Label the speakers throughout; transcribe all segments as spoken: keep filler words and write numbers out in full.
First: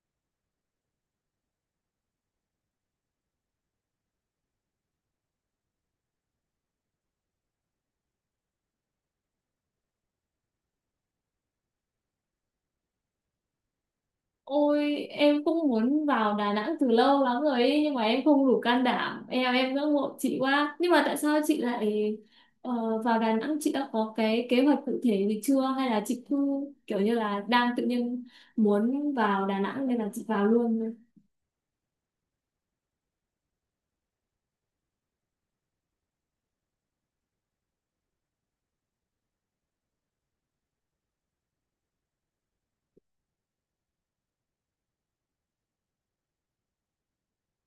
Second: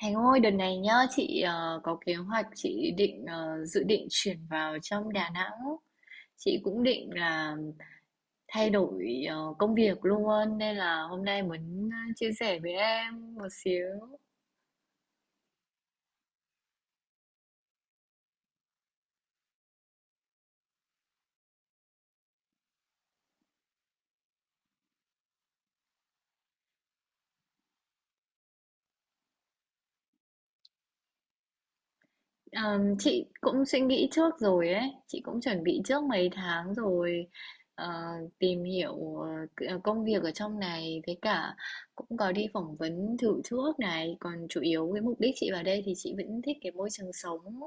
Speaker 1: Thành ơi, đợt này nhá, chị ờ, có kế hoạch chị định ờ, dự định chuyển vào trong Đà Nẵng. Chị cũng định là thay đổi ờ, công việc luôn nên là hôm nay muốn ờ, chia sẻ với em một xíu.
Speaker 2: Ôi, em cũng muốn vào Đà Nẵng từ lâu lắm rồi ấy, nhưng mà em không đủ can đảm. Em em ngưỡng mộ chị quá, nhưng mà tại sao chị lại ờ, vào Đà Nẵng? Chị đã có cái kế hoạch cụ thể gì chưa hay là chị cứ kiểu như là đang tự nhiên muốn vào Đà Nẵng nên là chị vào luôn?
Speaker 1: Ờm, chị cũng suy nghĩ trước rồi ấy, chị cũng chuẩn bị trước mấy tháng rồi, ờ, tìm hiểu, ờ, c- ờ, công việc ở trong này với cả cũng có đi phỏng vấn thử trước này, còn chủ yếu cái mục đích chị vào đây thì chị vẫn thích cái môi trường sống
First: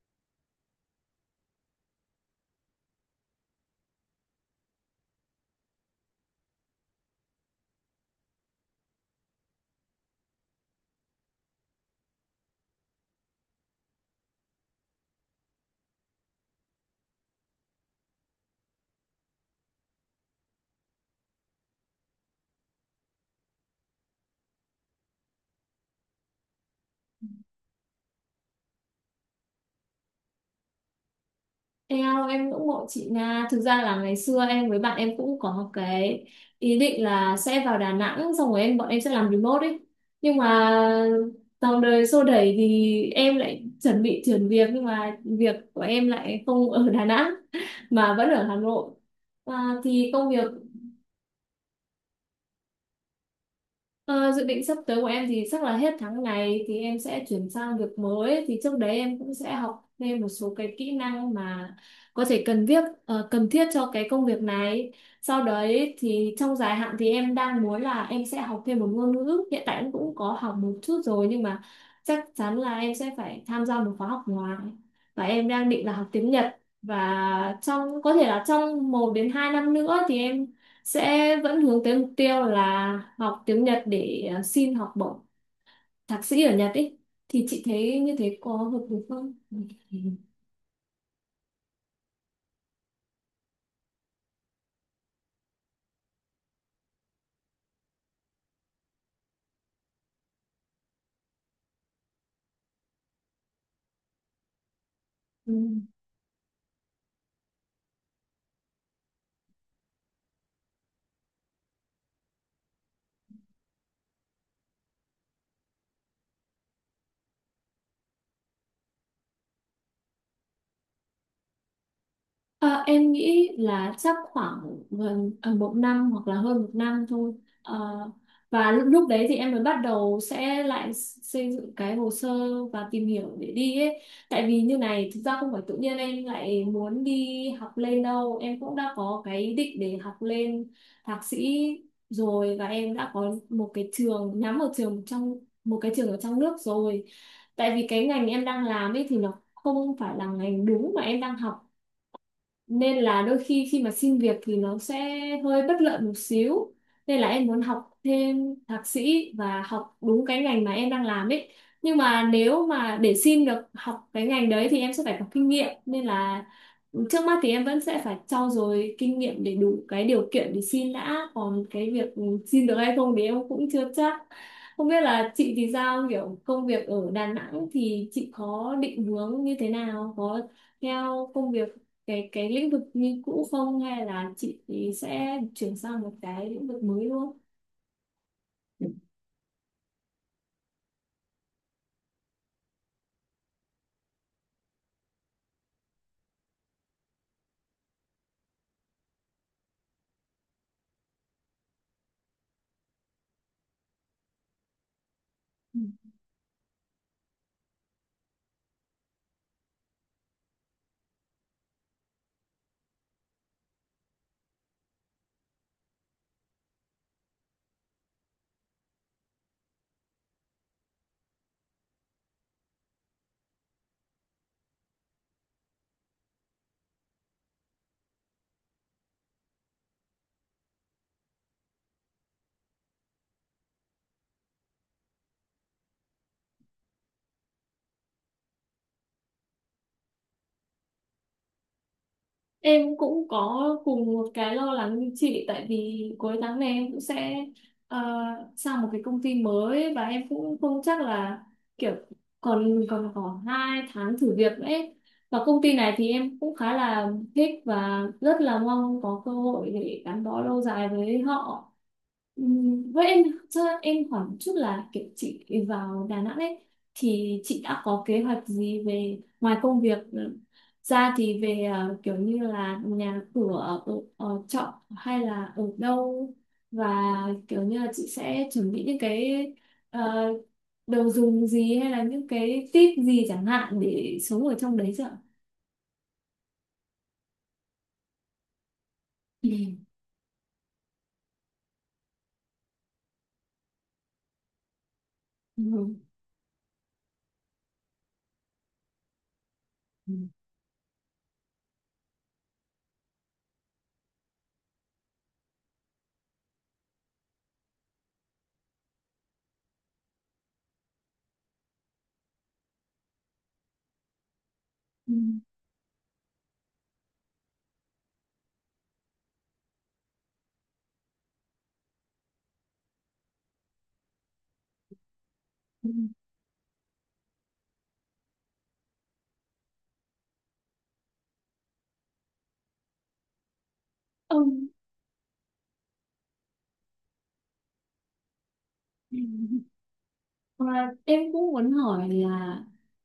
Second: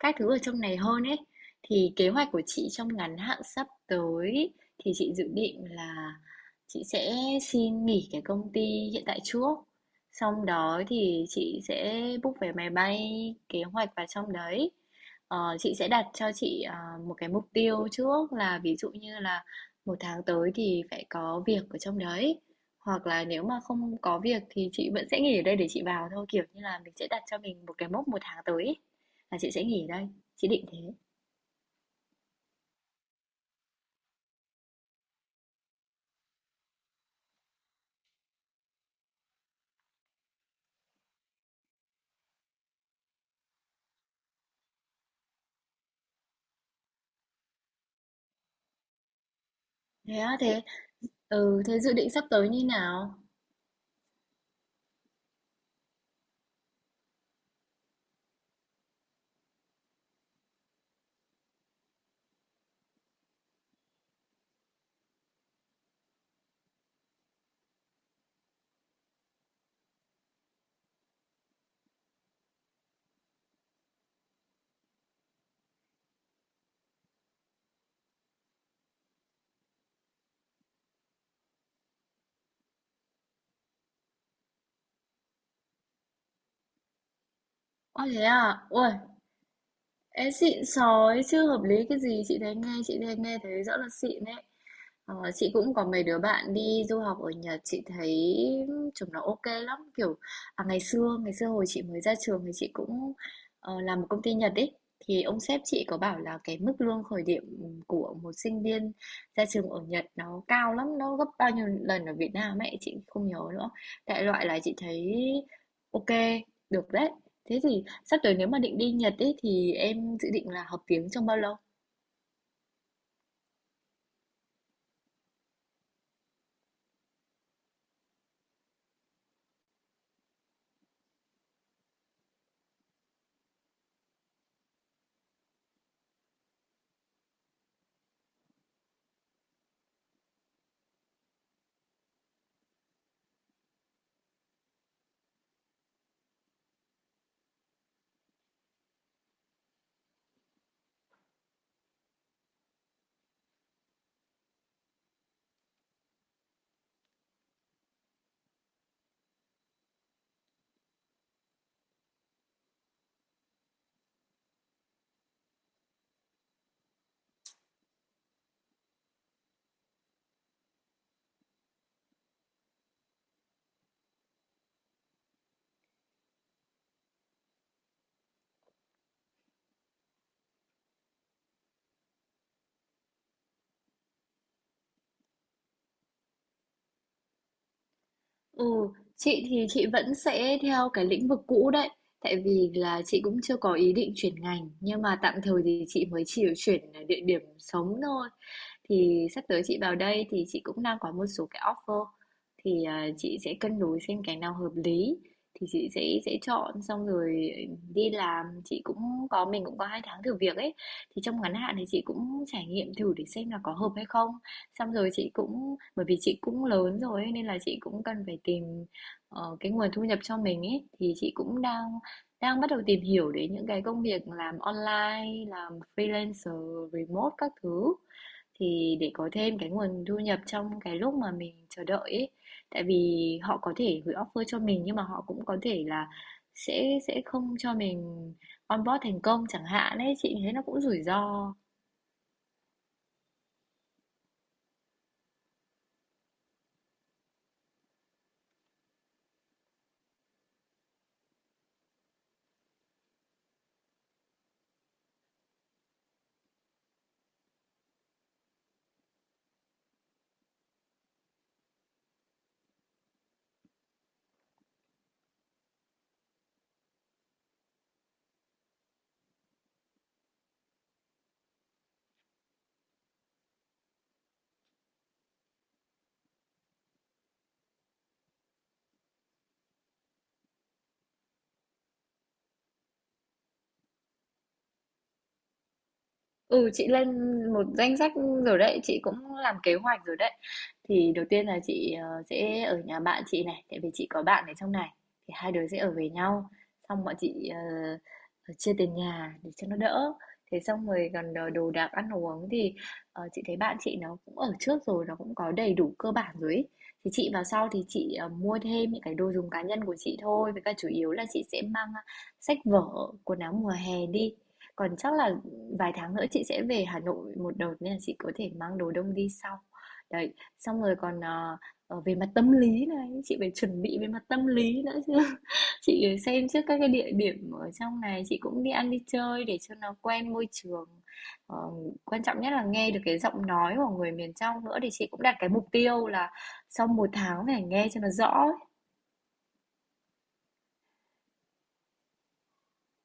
Speaker 1: các thứ ở trong này hơn ấy. Thì kế hoạch của chị trong ngắn hạn sắp tới thì chị dự định là chị sẽ xin nghỉ cái công ty hiện tại trước. Xong đó thì chị sẽ book vé máy bay, kế hoạch vào trong đấy. Ờ, chị sẽ đặt cho chị à, một cái mục tiêu trước, là ví dụ như là một tháng tới thì phải có việc ở trong đấy, hoặc là nếu mà không có việc thì chị vẫn sẽ nghỉ ở đây để chị vào thôi, kiểu như là mình sẽ đặt cho mình một cái mốc một tháng tới ấy, là chị sẽ nghỉ ở đây, chị định thế.
Speaker 2: Em em ngưỡng mộ chị Nga. Thực ra là ngày xưa em với bạn em cũng có cái ý định là sẽ vào Đà Nẵng, xong rồi em bọn em sẽ làm remote ấy. Nhưng mà dòng đời xô đẩy thì em lại chuẩn bị chuyển việc, nhưng mà việc của em lại không ở Đà Nẵng mà vẫn ở Hà Nội, à, thì
Speaker 1: Thế
Speaker 2: công
Speaker 1: á?
Speaker 2: việc.
Speaker 1: Thế ừ, thế dự định sắp tới như nào?
Speaker 2: Ờ, dự định sắp tới của em thì chắc là hết tháng này thì em sẽ chuyển sang việc mới, thì trước đấy em cũng sẽ học thêm một số cái kỹ năng mà có thể cần thiết, ờ, cần thiết cho cái công việc này. Sau đấy thì trong dài hạn thì em đang muốn là em sẽ học thêm một ngôn ngữ, hiện tại em cũng có học một chút rồi nhưng mà chắc chắn là em sẽ phải tham gia một khóa học ngoài. Và em đang định là học tiếng Nhật, và trong có thể là trong một đến hai năm nữa thì em sẽ vẫn hướng tới mục tiêu là học tiếng Nhật để ờ, xin học bổng thạc sĩ ở Nhật ý. Thì chị thấy
Speaker 1: Ồ
Speaker 2: như
Speaker 1: thế
Speaker 2: thế có
Speaker 1: à,
Speaker 2: hợp
Speaker 1: ui,
Speaker 2: lý không?
Speaker 1: ê xịn sói chưa, hợp lý cái gì, chị thấy nghe, chị thấy nghe thấy rõ là xịn đấy. Ờ, chị cũng có mấy đứa bạn đi du học ở Nhật, chị thấy chúng nó ok lắm, kiểu à, ngày xưa ngày xưa hồi chị mới ra trường thì chị cũng ờ, làm một công ty Nhật ấy, thì ông
Speaker 2: Ừ.
Speaker 1: sếp chị có bảo là cái mức lương khởi điểm của một sinh viên ra trường ở Nhật nó cao lắm, nó gấp bao nhiêu lần ở Việt Nam ấy chị không nhớ nữa, đại loại là chị thấy ok, được đấy. Thế thì sắp tới nếu mà định đi Nhật ấy, thì em dự định là học tiếng trong bao lâu?
Speaker 2: Ờ, em nghĩ là chắc khoảng gần ờ, một năm hoặc là hơn một năm thôi. Ờ, và lúc, lúc đấy thì em mới bắt đầu sẽ lại xây dựng cái hồ sơ và tìm hiểu để đi ấy. Tại vì như này, thực ra không phải tự nhiên em lại muốn đi học lên đâu. Em cũng đã có cái ý định để học lên thạc sĩ rồi, và em đã có một cái trường nhắm, một trường trong, một cái trường ở trong nước rồi. Tại vì cái ngành em đang làm ấy thì nó không phải là ngành đúng mà em đang học, nên là đôi khi khi mà xin việc thì nó sẽ hơi bất lợi một xíu, nên là em muốn học thêm thạc sĩ và học đúng cái ngành mà em đang làm ấy. Nhưng mà nếu mà để xin được học cái ngành đấy thì em sẽ phải có kinh nghiệm, nên là trước mắt thì em vẫn sẽ phải trau dồi kinh nghiệm để đủ cái điều kiện để xin đã, còn cái việc xin được hay không thì em cũng chưa chắc. Không biết là chị thì sao, kiểu công việc ở Đà Nẵng thì chị có định hướng như thế nào, có theo công việc cái cái lĩnh vực như cũ không hay là chị sẽ chuyển sang một cái lĩnh vực mới luôn?
Speaker 1: Ừ, chị thì chị vẫn sẽ theo cái lĩnh vực cũ đấy, tại vì là chị cũng chưa có ý định chuyển ngành, nhưng mà tạm thời thì chị mới chỉ chuyển địa điểm sống thôi. Thì sắp tới chị vào đây thì chị cũng đang có một số cái offer, thì à, chị sẽ cân đối xem cái nào hợp lý, thì chị sẽ sẽ chọn xong rồi đi làm. Chị cũng có, mình cũng có hai tháng thử việc ấy, thì trong ngắn hạn thì chị cũng trải nghiệm thử để xem là có hợp hay không. Xong rồi chị cũng, bởi vì chị cũng lớn rồi ấy, nên là chị cũng cần phải tìm, ờ, cái nguồn thu nhập cho mình ấy, thì chị cũng đang đang bắt đầu tìm hiểu đến những cái công việc làm online, làm freelancer, remote các thứ, thì để có thêm cái nguồn thu nhập trong cái lúc mà mình chờ đợi ấy. Tại vì họ có thể gửi offer cho mình nhưng mà họ cũng có thể là sẽ sẽ không cho mình onboard thành công chẳng hạn ấy, chị thấy nó cũng rủi ro.
Speaker 2: Em cũng có cùng một cái lo lắng như chị, tại vì cuối tháng này em cũng sẽ ờ, sang một cái công ty mới và em cũng không chắc là kiểu còn còn có hai tháng thử việc nữa ấy. Và công ty này thì em cũng khá là thích và rất là mong có cơ hội để gắn bó lâu dài với họ. Ừm, Với em, cho em hỏi một chút là kiểu chị vào Đà Nẵng ấy, thì chị đã có kế hoạch gì về ngoài công việc ra thì về ờ, kiểu như là nhà cửa, ở, ở trọ hay là ở đâu, và kiểu như là chị sẽ chuẩn bị những cái ờ, đồ dùng gì hay là những cái tip gì chẳng hạn để sống ở trong đấy chứ ạ?
Speaker 1: Ừ, chị lên một danh sách rồi đấy, chị cũng
Speaker 2: Ừ.
Speaker 1: làm kế hoạch rồi đấy. Thì đầu tiên là chị ờ, sẽ ở nhà bạn chị này, tại vì chị có bạn ở trong này. Thì hai đứa sẽ ở
Speaker 2: Ừ.
Speaker 1: với nhau, xong bọn chị ờ, ờ, chia tiền nhà để cho nó
Speaker 2: Ừ.
Speaker 1: đỡ. Thế xong rồi còn đồ đồ đạc ăn uống thì, ờ, chị thấy bạn chị nó cũng ở trước rồi, nó cũng có đầy đủ cơ bản rồi ý. Thì chị vào sau thì chị ờ, mua thêm những cái đồ dùng cá nhân của chị thôi, với cả chủ yếu là chị sẽ mang ờ, sách vở, quần áo mùa hè đi, còn
Speaker 2: Ừ.
Speaker 1: chắc là vài tháng nữa chị sẽ về Hà Nội một đợt nên là chị có thể mang đồ đông đi sau. Đấy, xong rồi còn ờ, ờ, về mặt tâm lý này, chị phải chuẩn bị về mặt tâm lý nữa chứ.
Speaker 2: Ừ.
Speaker 1: Chị xem trước các cái địa điểm ở trong này, chị cũng đi ăn đi chơi để cho nó quen môi trường. Ờ, quan trọng nhất là nghe được cái giọng nói của người miền trong
Speaker 2: Ông.
Speaker 1: nữa, thì chị cũng đặt cái mục tiêu là sau một tháng phải nghe cho nó rõ.
Speaker 2: Và em cũng muốn hỏi là,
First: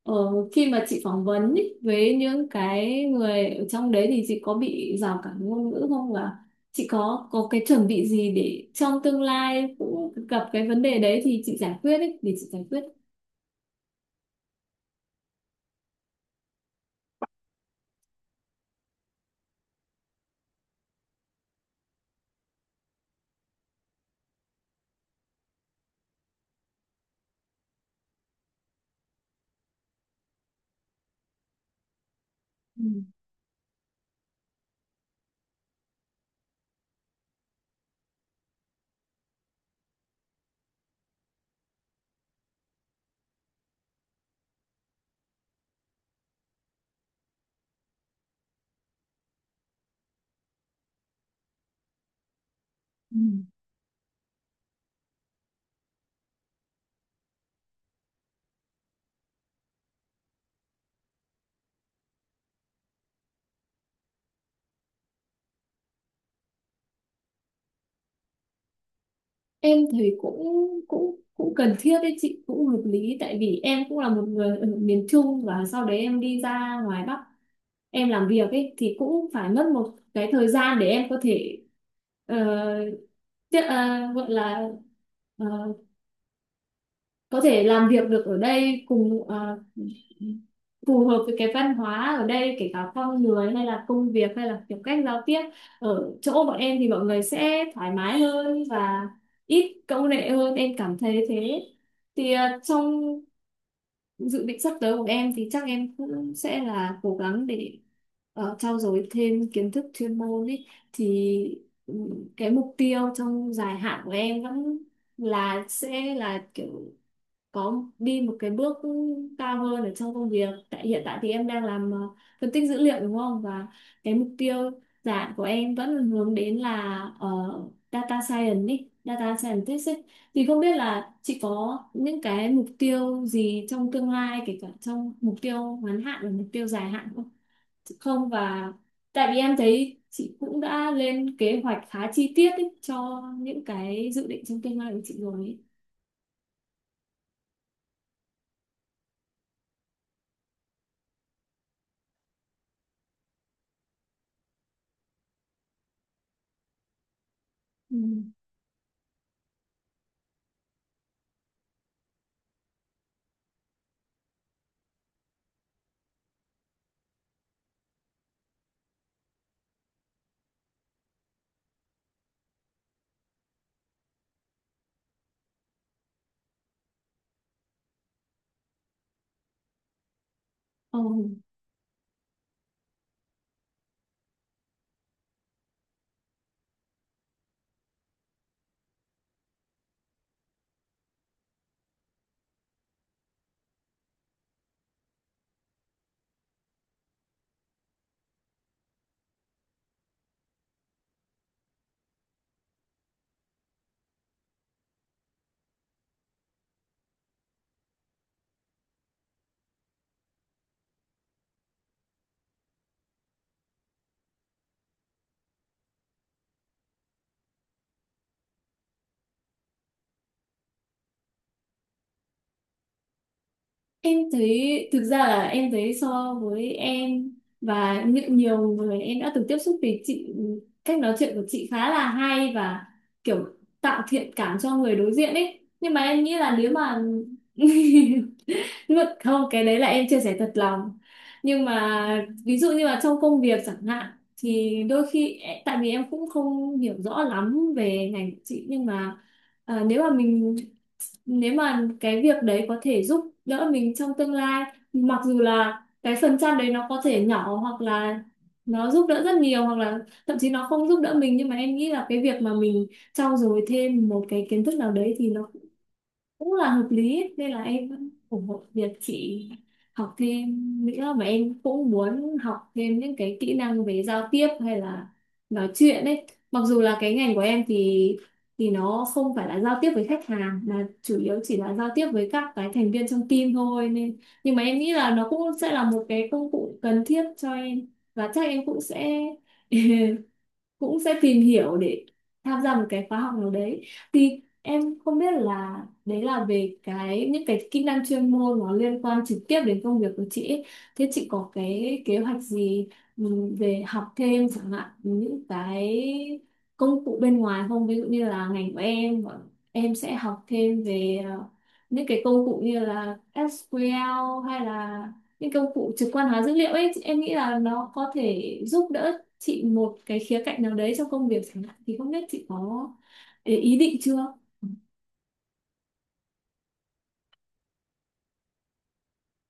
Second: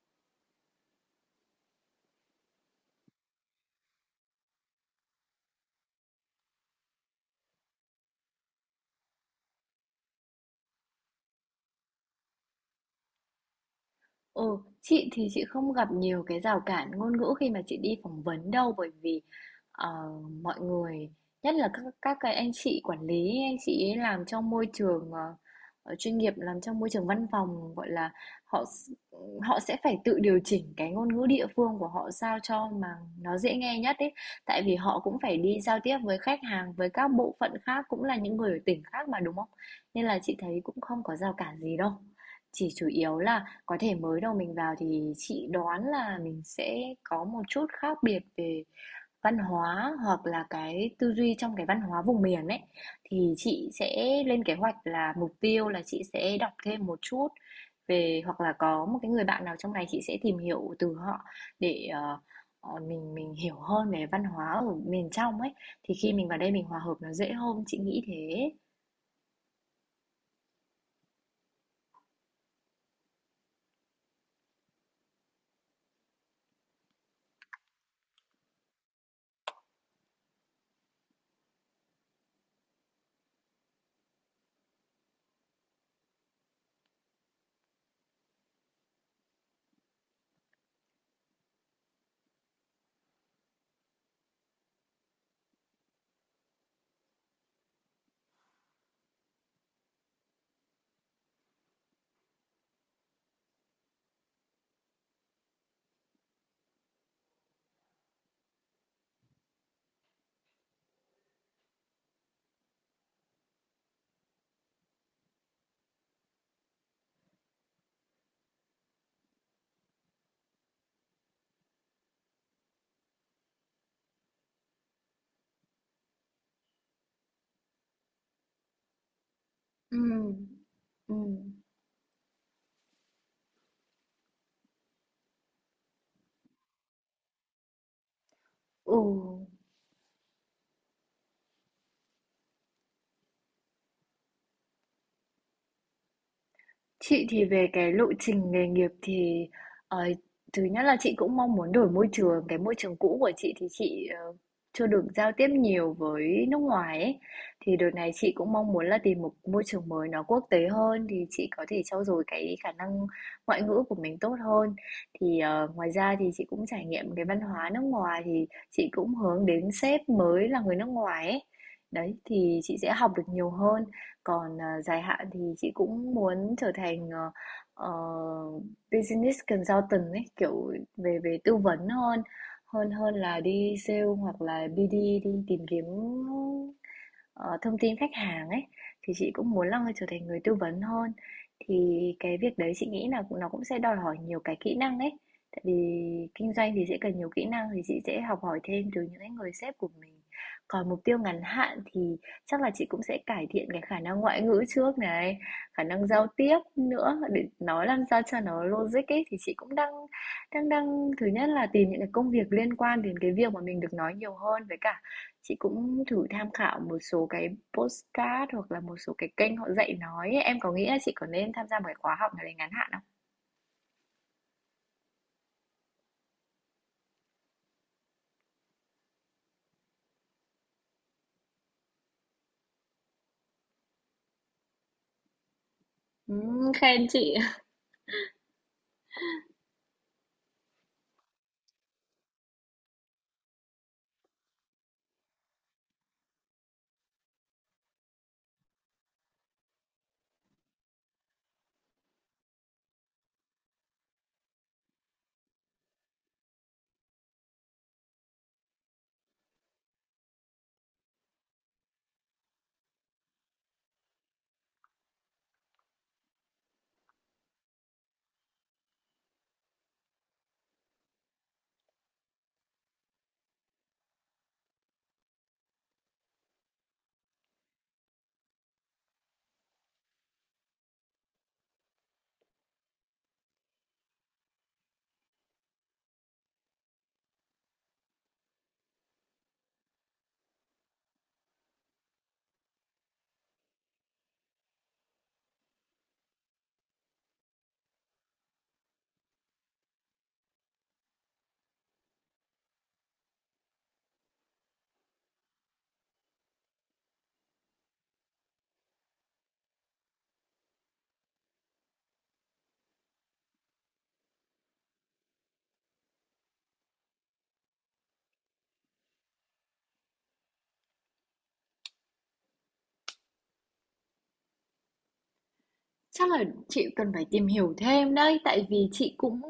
Speaker 2: ờ, khi mà chị phỏng vấn ý, với những cái người ở trong đấy thì chị có bị rào cản ngôn ngữ không, và chị có có cái chuẩn bị gì để trong tương lai cũng gặp cái vấn đề đấy thì chị giải quyết ý, để chị giải quyết.
Speaker 1: Ừ, chị thì chị không gặp nhiều cái rào cản ngôn ngữ khi mà chị đi phỏng vấn đâu, bởi vì, ờ, mọi người nhất là các các cái anh chị quản lý, anh chị ấy làm trong môi trường ờ, ờ, chuyên nghiệp, làm trong môi trường văn phòng gọi là, họ s- họ sẽ phải tự điều chỉnh cái ngôn ngữ địa phương của họ sao cho
Speaker 2: Ừ.
Speaker 1: mà nó dễ nghe nhất ấy, tại vì họ cũng phải đi giao tiếp với khách hàng, với các bộ phận khác cũng là những người ở tỉnh khác mà, đúng không, nên là chị thấy cũng không có rào cản gì đâu, chỉ chủ yếu là có thể mới đầu mình vào thì chị đoán là mình sẽ có một chút khác biệt về văn hóa, hoặc là cái tư duy trong cái văn hóa vùng miền ấy.
Speaker 2: Ừ.
Speaker 1: Thì chị sẽ lên kế hoạch là mục tiêu là chị sẽ đọc thêm một chút về, hoặc là có một cái người bạn nào trong này chị sẽ tìm hiểu từ họ để, ờ, ờ, mình mình hiểu hơn về văn hóa ở miền trong ấy. Thì khi mình vào đây mình hòa hợp nó dễ hơn, chị nghĩ thế.
Speaker 2: Em thấy cũng cũng cũng cần thiết đấy chị, cũng hợp lý, tại vì em cũng là một người ở miền Trung và sau đấy em đi ra ngoài Bắc em làm việc ấy, thì cũng phải mất một cái thời gian để em có thể ờ, tiếp- ờ, gọi là ờ, có thể làm việc được ở đây, cùng ờ, phù hợp với cái văn hóa ở đây, kể cả con người hay là công việc hay là kiểu cách giao tiếp. Ở chỗ bọn em thì mọi người sẽ thoải mái hơn và ít câu nệ hơn, em cảm thấy thế. Thì ờ, trong dự định sắp tới của em thì chắc em cũng sẽ là cố gắng để uh, trau dồi thêm kiến thức chuyên môn ý. Thì ừ, cái mục tiêu trong dài hạn của em vẫn là sẽ là kiểu có đi một cái bước cao hơn ở trong công việc, tại hiện tại thì em đang làm ờ, phân tích dữ liệu đúng không, và cái mục tiêu dạng của em vẫn là hướng đến là ờ, data science ý, data scientist
Speaker 1: Ừ.
Speaker 2: ấy. Thì không biết là
Speaker 1: Ừ.
Speaker 2: chị có những cái mục tiêu gì trong tương lai, kể cả trong mục tiêu ngắn hạn và mục tiêu dài hạn không? Không, và
Speaker 1: Ừ.
Speaker 2: tại vì em thấy chị cũng đã lên kế hoạch khá chi tiết ý, cho những cái dự định trong tương lai của chị rồi ấy.
Speaker 1: Chị thì về cái lộ trình nghề nghiệp thì, ờ, thứ nhất là chị cũng mong muốn đổi môi trường, cái môi trường cũ của chị thì chị, ờ, chưa được giao tiếp nhiều với nước ngoài ấy. Thì đợt
Speaker 2: Ừ.
Speaker 1: này chị cũng mong muốn là tìm một môi trường mới nó quốc tế hơn, thì chị có thể trau dồi cái khả năng ngoại ngữ của mình tốt hơn. Thì, ờ, ngoài ra thì chị cũng trải nghiệm cái văn hóa nước ngoài, thì chị cũng hướng đến sếp mới là người nước ngoài ấy. Đấy, thì chị sẽ học được nhiều hơn. Còn, à, dài hạn thì chị cũng muốn trở thành, ờ, ờ, business consultant ấy, kiểu
Speaker 2: Ừ.
Speaker 1: về về tư vấn hơn hơn hơn là đi sale hoặc là bi đi, đi tìm kiếm, ờ, thông tin khách hàng ấy, thì chị cũng muốn là trở thành người tư vấn hơn. Thì cái việc đấy chị nghĩ là nó cũng sẽ đòi hỏi nhiều cái kỹ năng ấy, tại vì kinh doanh thì sẽ cần nhiều kỹ năng, thì chị sẽ học hỏi thêm từ những cái người sếp của mình. Còn mục tiêu ngắn hạn thì chắc là chị cũng sẽ cải thiện cái khả năng ngoại ngữ trước này, khả năng giao tiếp nữa để nói làm sao cho nó logic ấy, thì chị cũng đang đang đang thứ nhất là tìm những cái công việc liên quan đến cái việc mà mình được nói nhiều hơn, với cả chị cũng thử tham khảo một số cái postcard hoặc là một số cái kênh họ dạy nói ấy. Em có nghĩ là chị có nên tham gia một cái khóa học nào đấy ngắn hạn không?
Speaker 2: Em thấy, thực ra là em thấy so với em và những nhiều người em đã từng tiếp xúc thì chị, cách nói chuyện của chị khá là hay và kiểu tạo thiện cảm cho người đối diện ấy, nhưng mà em
Speaker 1: Ừ,
Speaker 2: nghĩ là nếu mà
Speaker 1: khen chị.
Speaker 2: ngược không, cái đấy là em chia sẻ thật lòng. Nhưng mà ví dụ như là trong công việc chẳng hạn, thì đôi khi, tại vì em cũng không hiểu rõ lắm về ngành của chị nhưng mà, à, nếu mà mình, nếu mà cái việc đấy có thể giúp đỡ mình trong tương lai, mặc dù là cái phần trăm đấy nó có thể nhỏ, hoặc là nó giúp đỡ rất nhiều, hoặc là thậm chí nó không giúp đỡ mình, nhưng mà em nghĩ là cái việc mà mình trau dồi thêm một cái kiến thức nào đấy thì nó cũng là hợp lý ấy. Nên là em vẫn ủng hộ việc chị học thêm nữa, và em cũng muốn học thêm những cái kỹ năng về giao tiếp hay là nói chuyện ấy. Mặc dù là cái ngành của em thì thì nó không phải là giao tiếp với khách hàng mà chủ yếu chỉ là giao tiếp với các cái thành viên trong team thôi, nên nhưng mà em nghĩ là nó cũng sẽ là một cái công cụ cần thiết cho em. Và chắc em cũng sẽ cũng sẽ tìm hiểu để tham gia một cái khóa học nào đấy. Thì em không biết là, đấy là về cái những cái kỹ năng chuyên môn nó liên quan trực tiếp đến công việc của chị ấy. Thế chị có cái kế hoạch gì, ừ, về học thêm chẳng hạn những cái công cụ bên ngoài không? Ví dụ như là ngành của em, bọn em sẽ học thêm về ờ, những cái công cụ như là S Q L hay là những công cụ trực quan hóa dữ liệu ấy, em nghĩ là nó có thể giúp đỡ chị một cái khía cạnh nào đấy trong công việc chẳng hạn, thì không biết chị có ý ý định chưa?
Speaker 1: Chắc là chị cần phải tìm hiểu thêm đấy, tại vì chị cũng,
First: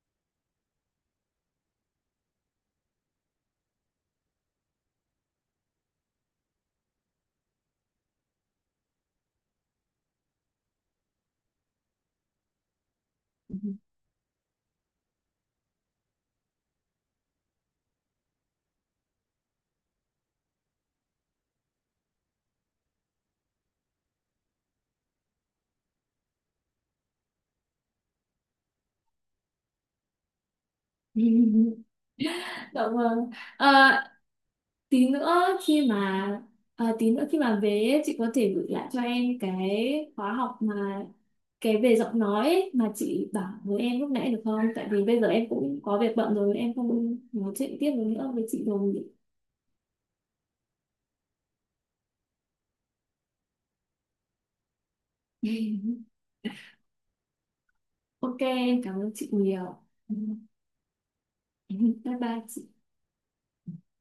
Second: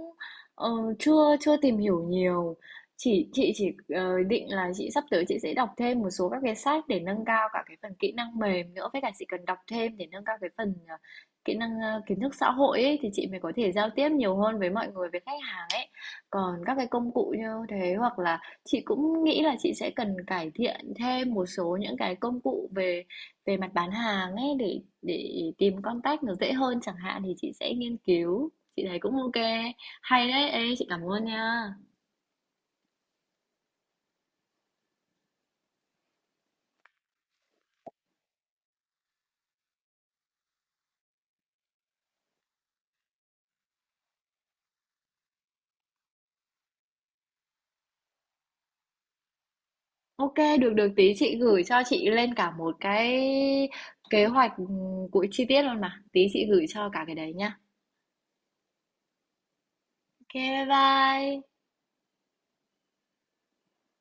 Speaker 1: ờ, chưa chưa tìm hiểu nhiều. Chỉ chị chỉ ờ, định là chị sắp tới chị sẽ đọc thêm một số các cái sách để nâng cao cả cái phần kỹ năng mềm nữa, với cả chị cần đọc thêm để nâng cao cái phần, ờ, kỹ năng, ờ, kiến thức xã hội ấy, thì chị mới có thể giao tiếp nhiều hơn với mọi người, với khách hàng ấy. Còn các cái công cụ như thế, hoặc là chị cũng nghĩ là chị sẽ cần cải thiện thêm một số những cái công cụ về, về mặt bán hàng ấy, để để tìm contact nó dễ hơn chẳng hạn, thì chị sẽ nghiên cứu, chị thấy cũng OK. Hay đấy, ê chị cảm ơn nha.
Speaker 2: Dạ vâng. À, tí nữa khi mà, à, tí nữa khi mà về ấy, chị có thể gửi lại cho em cái khóa học mà, cái về giọng nói ấy, mà chị bảo với em lúc nãy được không? Tại vì bây giờ em cũng có việc bận rồi, em không nói chuyện tiếp được nữa với chị rồi.
Speaker 1: OK, được được tí chị gửi cho chị lên cả một cái kế hoạch, ừ, của chi tiết luôn mà. Tí chị gửi cho cả cái đấy nha.
Speaker 2: Ok, em cảm ơn chị nhiều.
Speaker 1: OK, bye bye.
Speaker 2: Bye bye chị.